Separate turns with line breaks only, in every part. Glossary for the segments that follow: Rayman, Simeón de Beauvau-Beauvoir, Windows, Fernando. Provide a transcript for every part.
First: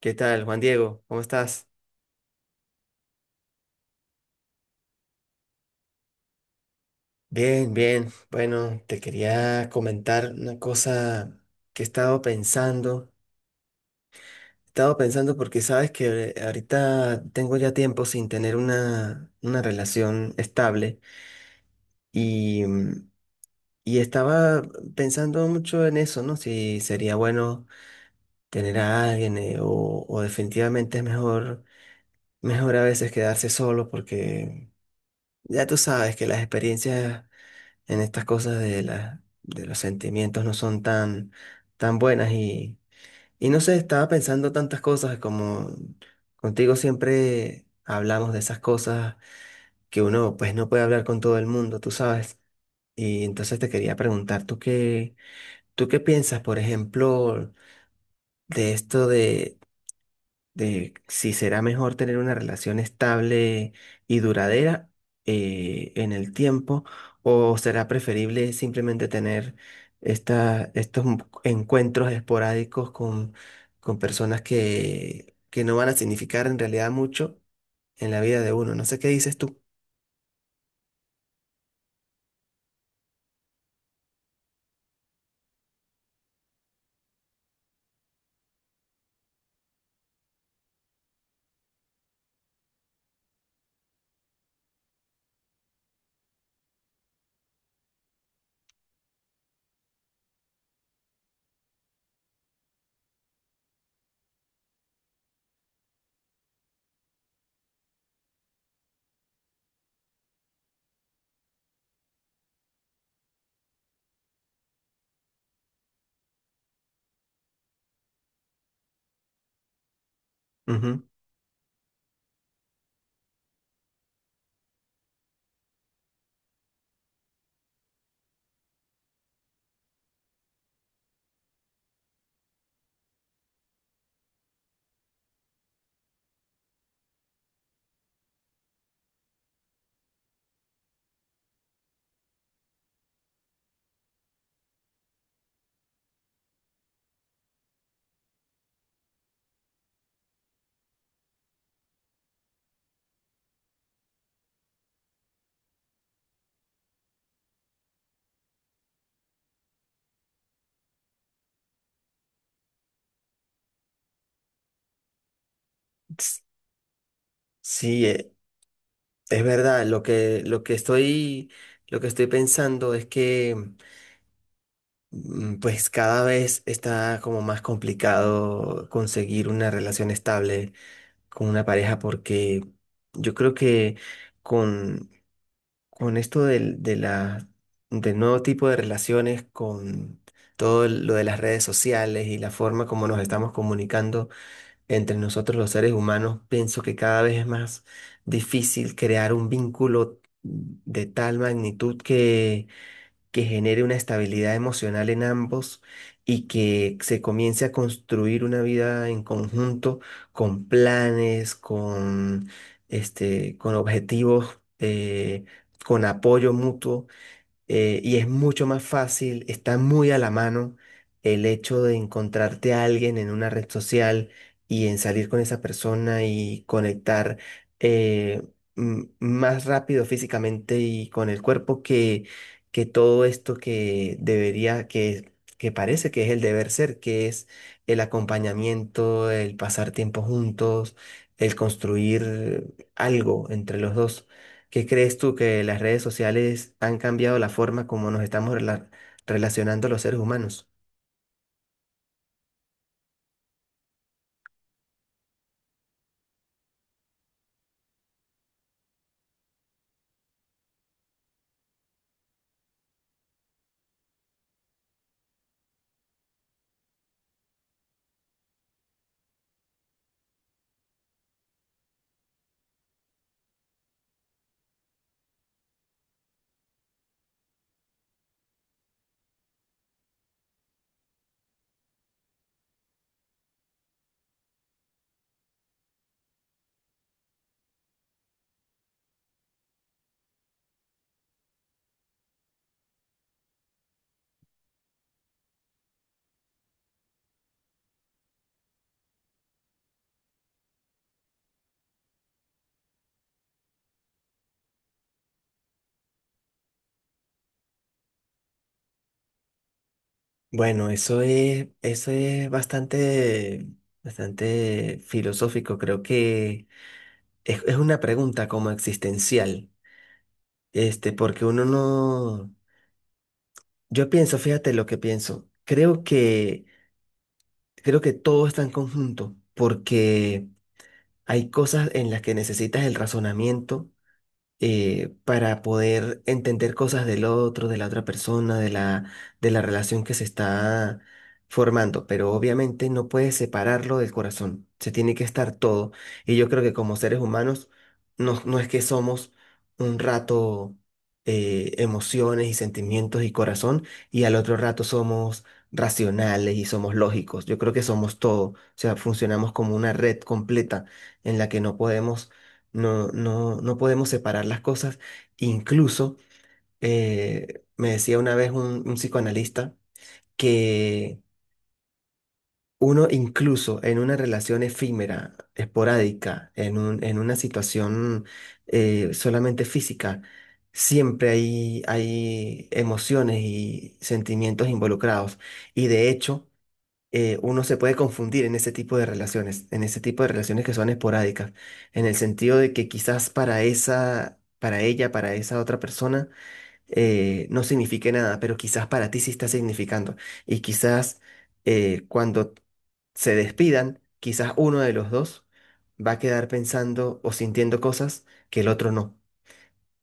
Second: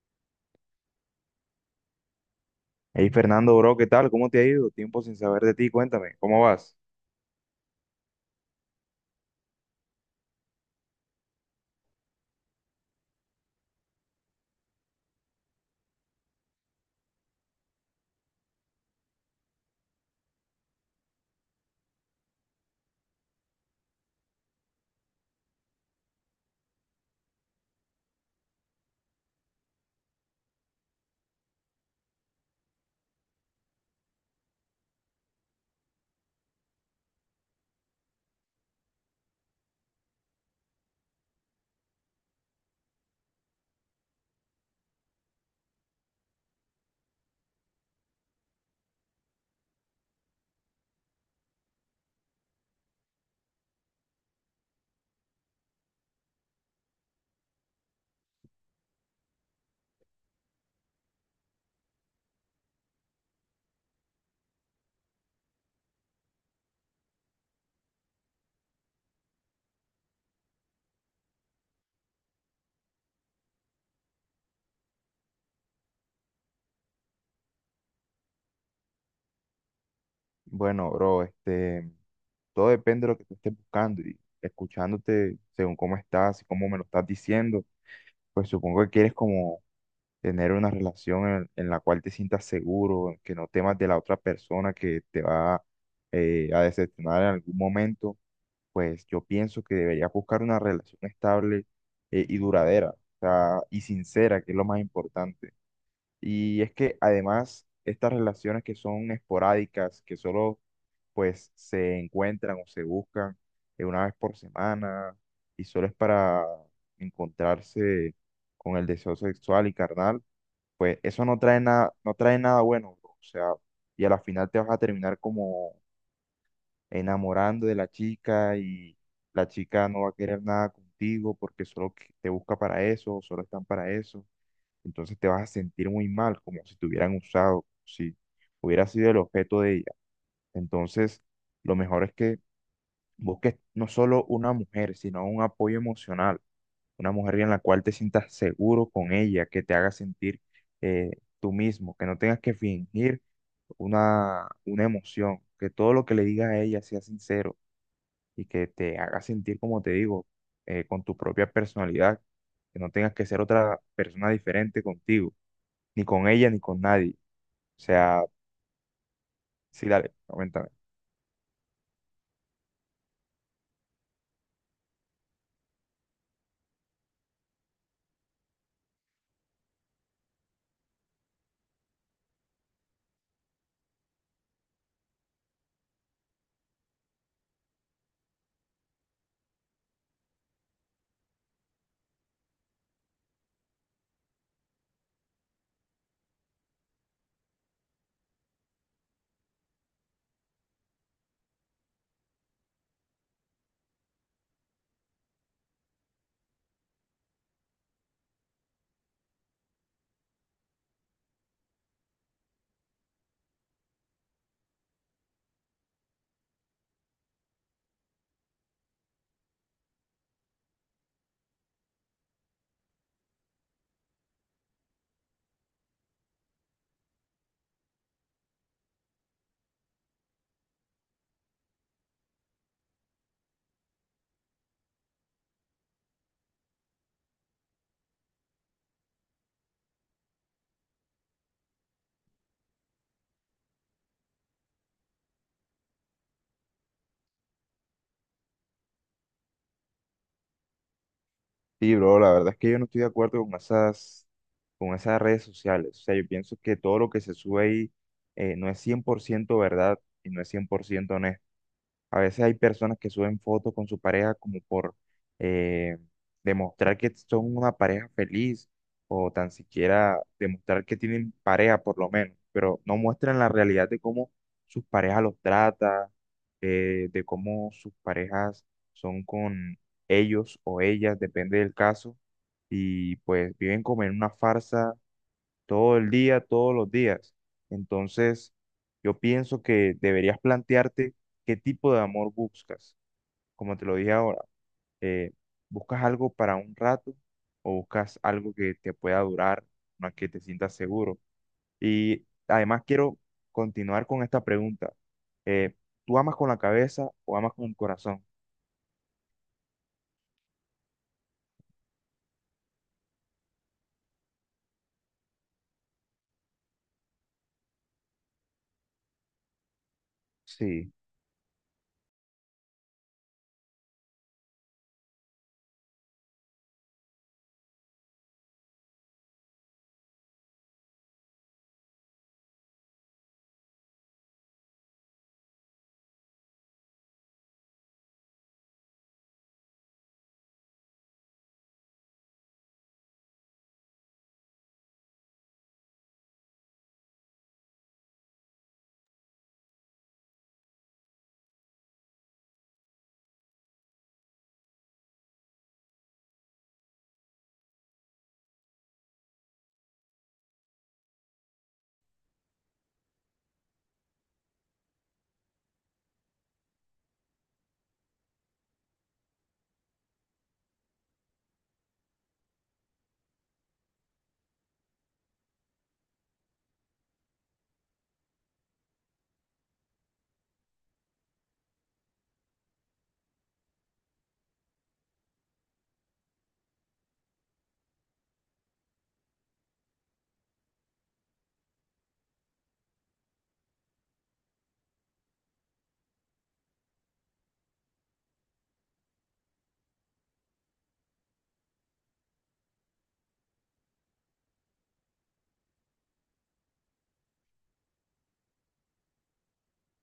¿Qué tal, Juan Diego? ¿Cómo estás?
Hey Fernando, bro, ¿qué tal? ¿Cómo te ha ido? Tiempo sin saber de ti, cuéntame, ¿cómo vas?
Bien, bien. Bueno, te quería comentar una cosa que he estado pensando. He estado pensando porque sabes que ahorita tengo ya tiempo sin tener una relación estable y, y estaba pensando mucho en eso, ¿no? Si sería bueno tener a alguien o definitivamente es mejor, mejor a veces quedarse solo porque ya tú sabes que las experiencias en estas cosas de de los sentimientos no son tan, tan buenas y no sé, estaba pensando tantas cosas como contigo siempre hablamos de esas cosas que uno pues no puede hablar con todo el mundo, tú sabes. Y entonces te quería preguntar, ¿tú qué piensas, por ejemplo, de esto de si será mejor tener una relación estable y duradera en el tiempo o será preferible simplemente tener estos encuentros esporádicos con personas que no van a significar en realidad mucho en la vida de uno? No sé qué dices tú.
Bueno, bro, todo depende de lo que tú estés buscando, y escuchándote según cómo estás y cómo me lo estás diciendo, pues supongo que quieres como tener una relación en la cual te sientas seguro, en que no temas de la otra persona que te va a decepcionar en algún momento. Pues yo pienso que deberías buscar una relación estable y duradera, o sea, y sincera, que es lo más importante. Y es que además estas relaciones que son esporádicas, que solo pues se encuentran o se buscan una vez por semana y solo es para encontrarse con el deseo sexual y carnal, pues
Ujú.
eso no trae nada, no trae nada bueno, bro. O sea, y a la final te vas a terminar como enamorando de la chica, y la chica no va a querer nada contigo porque solo te busca para eso, solo están para eso. Entonces te vas a sentir muy mal, como si te hubieran usado, si hubieras sido el objeto de ella. Entonces, lo mejor es que busques no solo una mujer, sino un apoyo emocional, una mujer en la cual te sientas seguro con ella, que te haga sentir eh, tú mismo, que no tengas que fingir una emoción, que todo lo que le digas a ella sea sincero y que te haga sentir, como te digo, con tu propia personalidad, que no tengas que ser otra persona diferente contigo ni con
S-
ella ni con nadie. O
Sí,
sea,
es verdad.
sí, dale, coméntame.
Lo que estoy pensando es que pues cada vez está como más complicado conseguir una relación estable con una pareja porque yo creo que con, con esto del nuevo tipo de relaciones, con todo lo de las redes sociales y la forma como nos estamos comunicando entre nosotros los seres humanos, pienso que cada vez es más difícil crear un vínculo de tal magnitud que genere una estabilidad emocional en ambos y que se comience a construir una vida en conjunto con planes, este, con objetivos, con apoyo mutuo y es mucho más fácil, está muy a la mano el hecho de encontrarte a alguien en una red social y en salir con esa persona y conectar eh, más rápido físicamente y con el cuerpo que todo esto que debería, que parece que es el deber ser, que es el acompañamiento, el pasar tiempo juntos, el construir algo entre los dos. ¿Qué crees tú que las redes sociales han cambiado la forma como nos estamos relacionando los seres humanos?
Sí, bro, la verdad es que yo no estoy de acuerdo con con esas redes sociales. O sea, yo pienso que todo lo que se sube ahí no es cien por ciento verdad y no es 100% honesto. A veces hay personas que suben fotos con su pareja como por eh, demostrar que son una pareja feliz, o tan siquiera demostrar que tienen pareja por lo menos, pero no muestran la realidad de cómo sus parejas los trata, de cómo sus parejas son con ellos o ellas, depende del caso, y pues viven como en una farsa todo el día, todos los días. Entonces, yo pienso que deberías plantearte qué tipo de amor buscas. Como te lo dije ahora, eh, ¿buscas algo para un rato o buscas algo que te pueda durar, más que te sientas seguro? Y además quiero continuar con esta pregunta. Eh, ¿Tú amas con la cabeza o amas con el corazón?
Bueno, eso es bastante, bastante filosófico. Creo que es una pregunta como existencial.
Sí,
Este, porque uno no. Yo pienso, fíjate lo que pienso. Creo que todo está en conjunto, porque hay cosas en las que necesitas el razonamiento para poder entender cosas del otro, de la otra persona, de de la relación que se está formando, pero obviamente no puedes separarlo del corazón, se tiene que estar todo. Y yo creo que como seres humanos, no, no es que somos un rato emociones y sentimientos y corazón, y al otro rato somos racionales y somos lógicos. Yo creo que somos todo, o sea, funcionamos como una red completa en la que no podemos no podemos separar las cosas. Incluso me decía una vez un psicoanalista que uno incluso en una relación efímera, esporádica, en una situación solamente física, siempre hay, hay emociones y sentimientos involucrados. Y de hecho, uno se puede confundir en ese tipo de relaciones, en ese tipo de relaciones que son esporádicas, en el sentido de que quizás para esa, para ella, para esa otra persona, no signifique nada, pero quizás para ti sí está significando. Y quizás cuando se despidan, quizás uno de los dos va a quedar pensando o sintiendo cosas que el otro no,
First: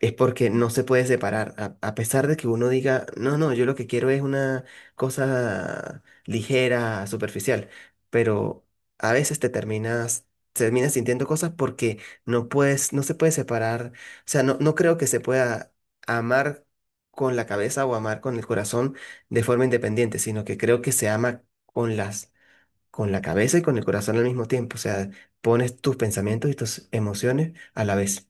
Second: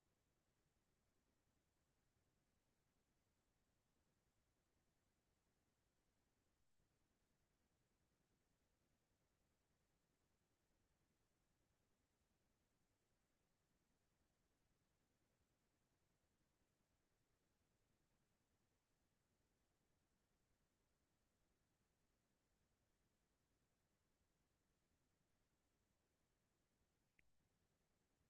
es porque no se puede separar. A pesar de que uno diga, no, no, yo lo que quiero es una cosa ligera, superficial, pero a veces te terminas, terminas sintiendo cosas porque no puedes, no se puede separar. O sea, no, no creo que se pueda amar con la cabeza o amar con el corazón de forma independiente, sino que creo que se ama con con la cabeza y con el corazón al mismo tiempo. O sea, pones tus pensamientos y tus emociones a la vez.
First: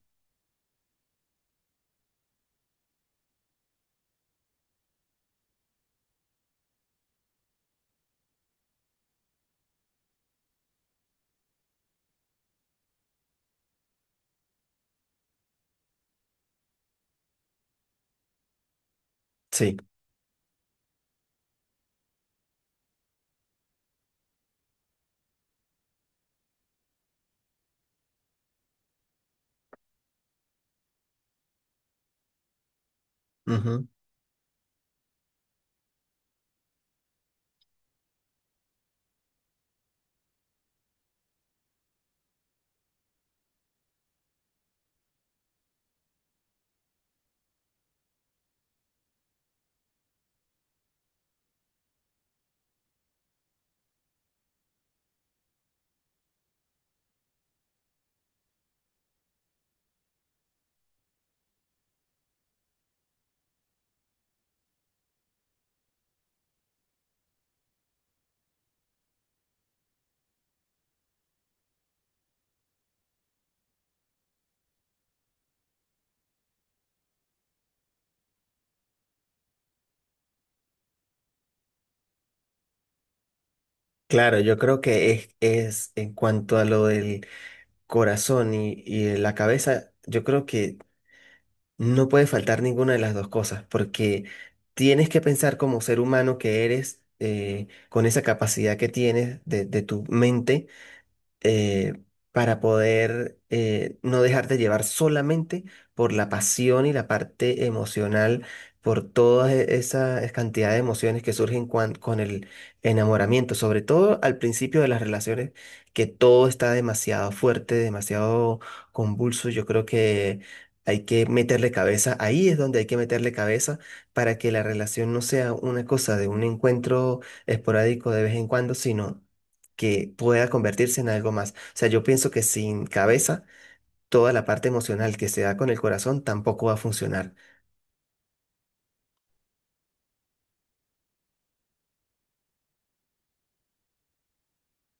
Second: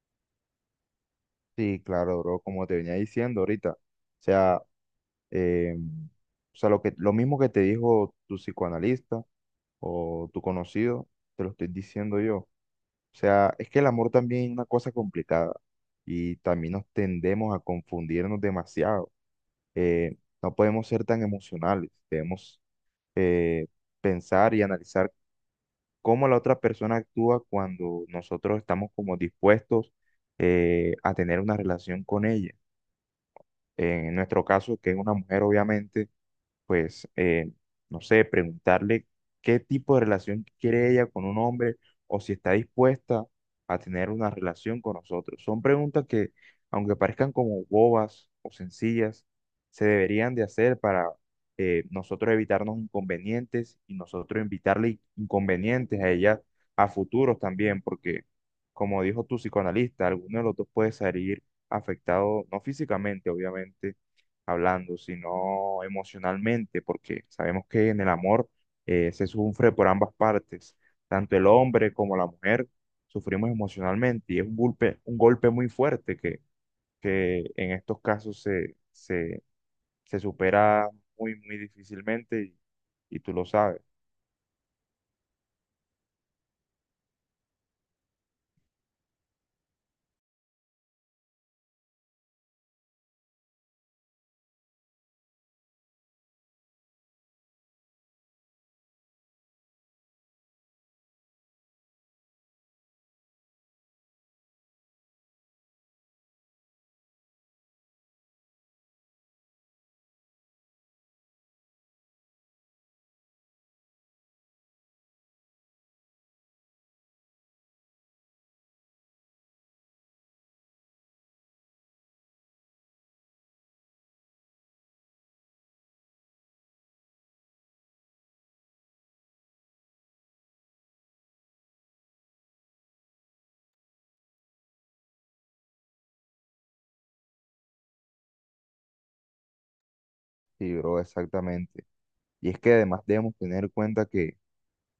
sí, claro, bro, como te venía diciendo ahorita. Sea, eh, o sea, lo mismo que te dijo tu psicoanalista, o tu conocido, te lo estoy diciendo yo. O sea, es que el amor también es una cosa complicada y también nos tendemos a confundirnos demasiado.
Sí.
Eh, no podemos ser tan emocionales, debemos eh, pensar y analizar cómo la otra persona actúa cuando nosotros estamos como dispuestos a tener una relación con ella.
Ujú.
En nuestro caso, que es una mujer, obviamente pues, no sé, preguntarle qué tipo de relación quiere ella con un hombre o si está dispuesta a tener una relación con nosotros. Son preguntas que, aunque parezcan como bobas o sencillas, se deberían de hacer para nosotros evitarnos inconvenientes y nosotros invitarle inconvenientes a ella a futuros también, porque, como dijo tu psicoanalista, alguno de los dos puede salir afectado, no físicamente, obviamente, hablando, sino emocionalmente, porque sabemos que en el amor se sufre por ambas partes, tanto el hombre como la mujer sufrimos emocionalmente, y es un golpe muy fuerte que en estos casos se supera muy, muy difícilmente
Claro, yo creo que es en cuanto a lo del corazón y la cabeza, yo creo que no puede faltar ninguna de las dos cosas, porque tienes que pensar como ser humano que eres, con esa capacidad que tienes de tu mente eh, para poder no dejarte llevar solamente por la pasión y la parte emocional, por todas esas cantidad de emociones que surgen con el enamoramiento, sobre todo al principio de las relaciones, que todo está demasiado fuerte, demasiado convulso. Yo creo que hay que meterle cabeza, ahí es donde hay que meterle cabeza para que la relación no sea una cosa de un encuentro esporádico de vez en cuando, sino que pueda convertirse en algo más. O sea, yo pienso que sin cabeza, toda la parte emocional que se da con el corazón tampoco va a funcionar.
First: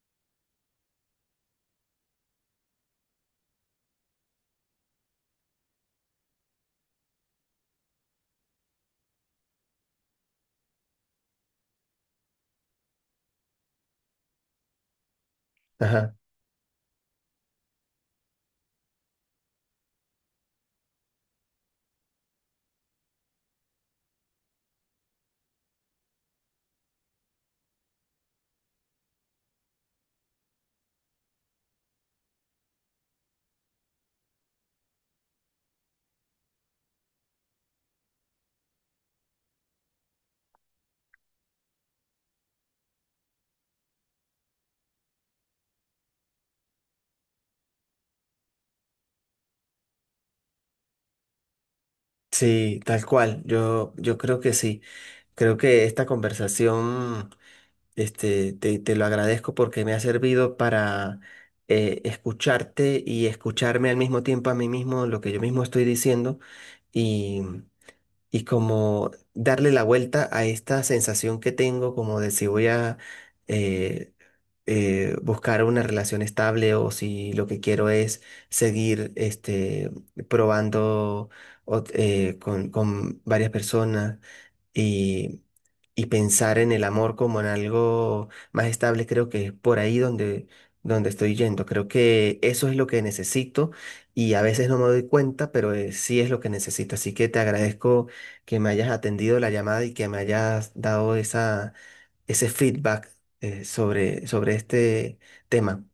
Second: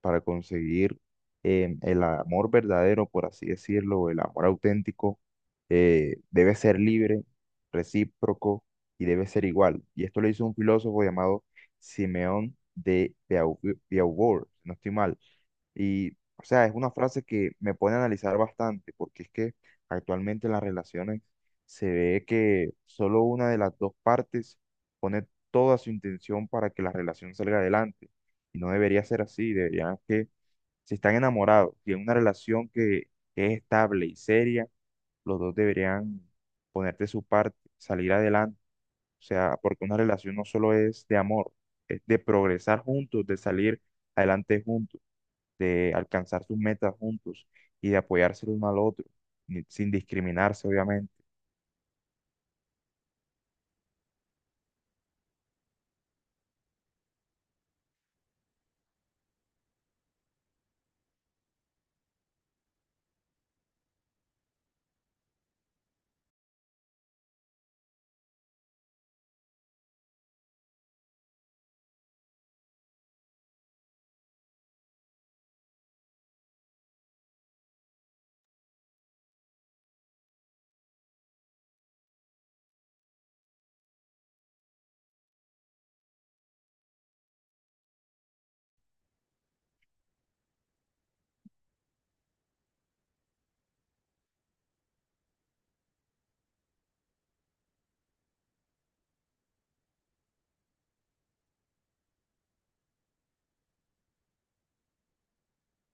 para conseguir el amor verdadero, por así decirlo, el amor auténtico. Debe ser libre, recíproco y debe ser igual. Y esto lo hizo un filósofo llamado Simeón de Beauvoir, si no estoy mal. Y,
Ajá.
o sea, es una frase que me pone a analizar bastante, porque es que actualmente en las relaciones se ve que solo una de las dos partes pone toda su intención para que la relación salga adelante. Y no debería ser así, deberían que, si están enamorados y en una relación que es estable y seria, los dos deberían ponerte su parte, salir adelante. O sea, porque una relación no solo es de amor, es de progresar juntos, de salir adelante juntos, de alcanzar sus metas juntos y de apoyarse el uno al otro, sin discriminarse, obviamente.
Sí, tal cual. Yo creo que sí. Creo que esta conversación, este, te lo agradezco porque me ha servido para escucharte y escucharme al mismo tiempo a mí mismo lo que yo mismo estoy diciendo y, y como darle la vuelta a esta sensación que tengo como de si voy a... eh, buscar una relación estable o si lo que quiero es seguir este, probando con varias personas y, y pensar en el amor como en algo más estable, creo que es por ahí donde, donde estoy yendo. Creo que eso es lo que necesito y a veces no me doy cuenta, pero sí es lo que necesito. Así que te agradezco que me hayas atendido la llamada y que me hayas dado esa ese feedback sobre, sobre este tema.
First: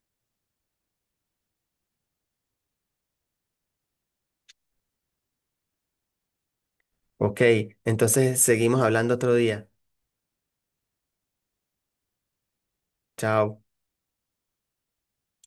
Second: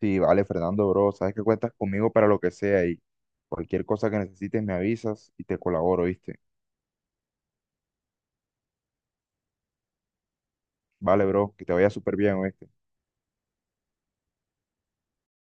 Sí, vale, Fernando, bro, sabes que cuentas conmigo para lo que sea, y cualquier cosa que necesites me avisas y te colaboro, ¿viste?
Ok, entonces seguimos hablando otro día.
Vale, bro, que te vaya súper bien, ¿oíste?
Chao.